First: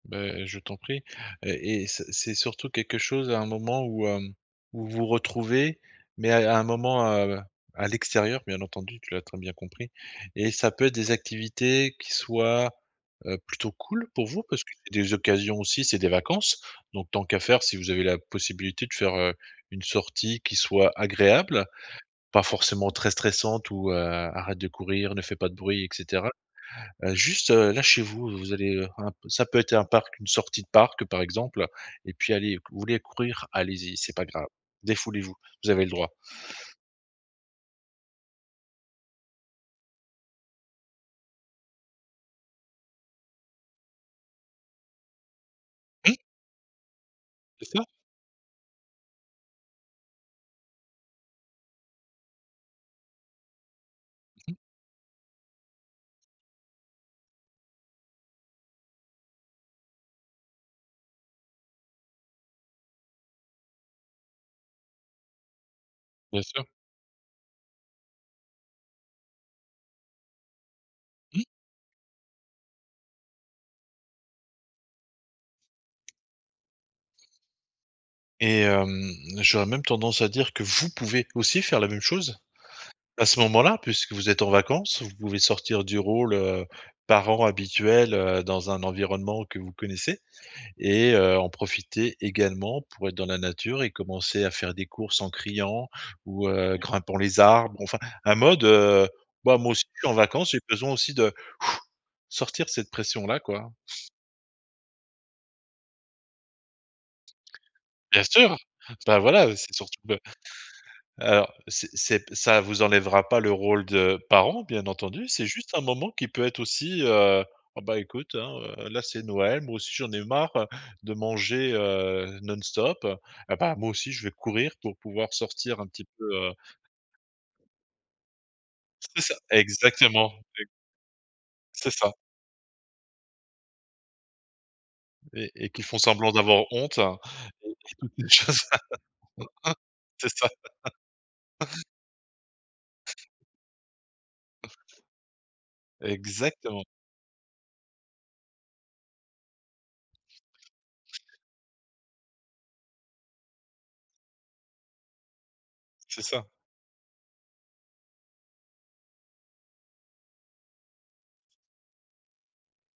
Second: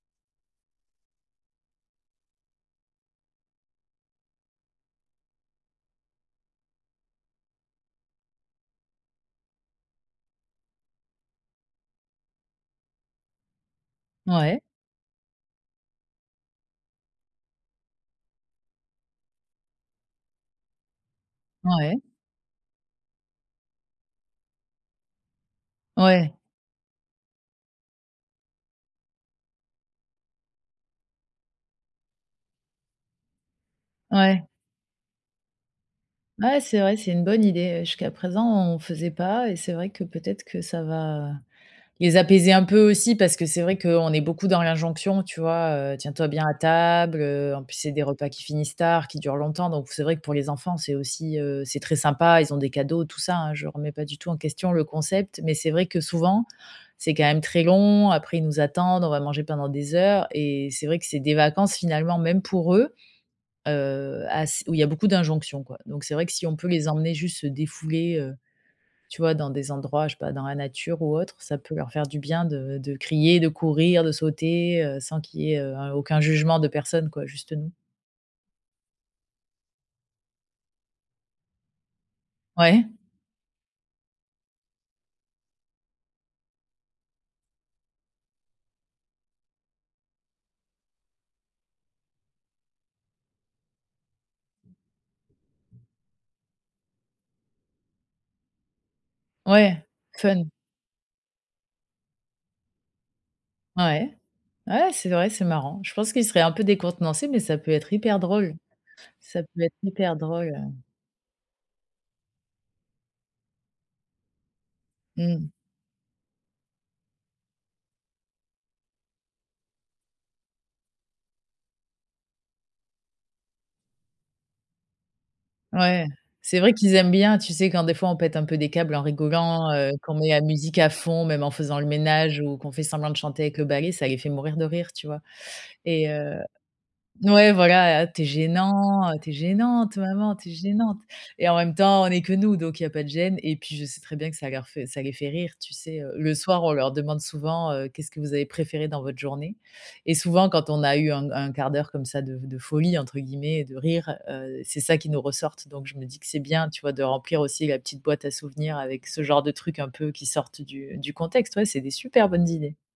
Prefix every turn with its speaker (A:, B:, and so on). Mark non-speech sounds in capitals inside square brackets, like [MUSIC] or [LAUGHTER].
A: Bah heu, je t'en prie et et c'est c'est surtout quelque chose à un moment où hem, où vous retrouvez, mais à à un moment, heu, à l'extérieur bien entendu, tu l'as très bien compris et ça peut être des activités qui soient, heu, plutôt cool pour vous.
B: Ouais.
A: Parce que, des occasions aussi c'est des vacances. Donc tant qu'à faire si vous avez la possibilité de faire, heu, une sortie qui soit agréable,
B: Ouais.
A: pas forcément très stressante ou: «Heu, arrête de courir, ne fait pas de bruit et cetera»
B: Ouais.
A: heu, juste là, chez vous, vous allez, heu, un p ça peut être un parc, une sortie de parc par exemple, et puis: «Allez, vous voulez courir, allez-y, c'est pas
B: Ouais.
A: grave, défoulez vous, vous avez le droit».
B: Ouais, c'est vrai, c'est une bonne idée. Jusqu'à présent, on faisait pas et c'est vrai que peut-être que ça va les apaiser un peu aussi, parce que c'est vrai qu'on est beaucoup dans l'injonction. Tu vois: «Heu, tiens
A: Mmh.
B: toi bien à table», heu, en
A: C'est
B: plus,
A: ça!
B: c'est des repas qui finissent tard, qui durent longtemps. Donc c'est vrai que pour les enfants, c'est aussi heu, c'est très sympa. Ils ont des cadeaux, tout ça, hein. Je ne remets pas du tout en
A: Mmh.
B: question le concept mais c'est vrai que souvent, c'est quand même très long. Après, ils nous attendent, on va manger pendant des heures et c'est vrai que c'est des vacances finalement, même pour eux. Heu, ass où il y a beaucoup d'injonctions quoi. Donc c'est vrai que
A: Bien
B: si on
A: sûr.
B: peut les emmener juste se défouler, heu, tu vois dans des endroits, je sais pas, dans la nature ou autre.
A: Mmh.
B: Ça peut leur faire du bien de de crier, de courir, de sauter, heu, sans qu'il y ait, heu, un aucun jugement de personne quoi, juste nous.
A: Et hem, j'aurais même tendance à dire que vous pouvez aussi faire la même chose
B: Ouais.
A: à ce moment-là puisque vous êtes en vacances. Vous pouvez sortir du rôle, heu, parent habituel, heu, dans un environnement que vous connaissez et heu, en profiter également pour être dans la nature et commencer à faire des courses en criant. Ou, heu, grimpant les arbres enfin, un mode: «Heu, bah, moi
B: Ouais,
A: aussi je suis en vacances,
B: fun.
A: j'ai besoin aussi de, [BLOWS AIR] sortir cette pression là quoi».
B: Ouais, ouais, c'est vrai, c'est marrant. Je pense qu'il serait un peu décontenancé, mais ça peut être hyper
A: Bien
B: drôle.
A: sûr, bah
B: Ça
A: voilà,
B: peut
A: c'est
B: être
A: surtout,
B: hyper
A: bah,
B: drôle, heu
A: alors c'est c'est ça vous enlèvera pas le rôle de parents bien entendu. C'est
B: Mmh.
A: juste un moment qui peut être aussi: «Heu, oh bah, écoute, hein, heu, là c'est Noël, moi aussi j'en ai eu marre, heu, de manger, heu, non-stop, heu et bah, moi aussi je vais courir pour pouvoir sortir un
B: Ouais,
A: petit peu, heu»
B: c'est vrai qu'ils aiment bien. Tu sais, quand des fois, on pète un peu des câbles en
A: C'est ça,
B: rigolant, heu, qu'on met
A: exactement,
B: la
A: et
B: musique à fond, même en faisant le
A: C'est ça!
B: ménage ou qu'on fait semblant de chanter avec le balai, ça les fait mourir de rire, tu vois?
A: Et et qui font
B: Et
A: semblant
B: heu
A: d'avoir honte, heu,.
B: ouais, voilà.
A: [UNINTELLIGIBLE]
B: «Tu es gênant, heu, tu es
A: [LAUGHS]
B: gênante,
A: C'est
B: maman,
A: ça.
B: tu es gênante» et en même
A: [CHUCKLES]
B: temps, on est que nous, donc il y a pas de gêne et puis je sais très bien que ça leur
A: [CHUCKLES]
B: fait ça les fait rire. Tu sais, heu, le soir, on
A: Exactement.
B: leur demande souvent: «Heu, qu'est que vous avez préféré dans votre journée?» et souvent, quand on a eu un un quart d'heure comme ça «de de folie» entre guillemets de rire, heu, c'est ça qui nous ressortent. Donc je me dis
A: C'est
B: que c'est
A: ça.
B: bien, tu vois? De remplir aussi la petite boîte à souvenirs avec ce genre de trucs un peu qui sortent du du contexte, ouais. C'est des super bonnes idées.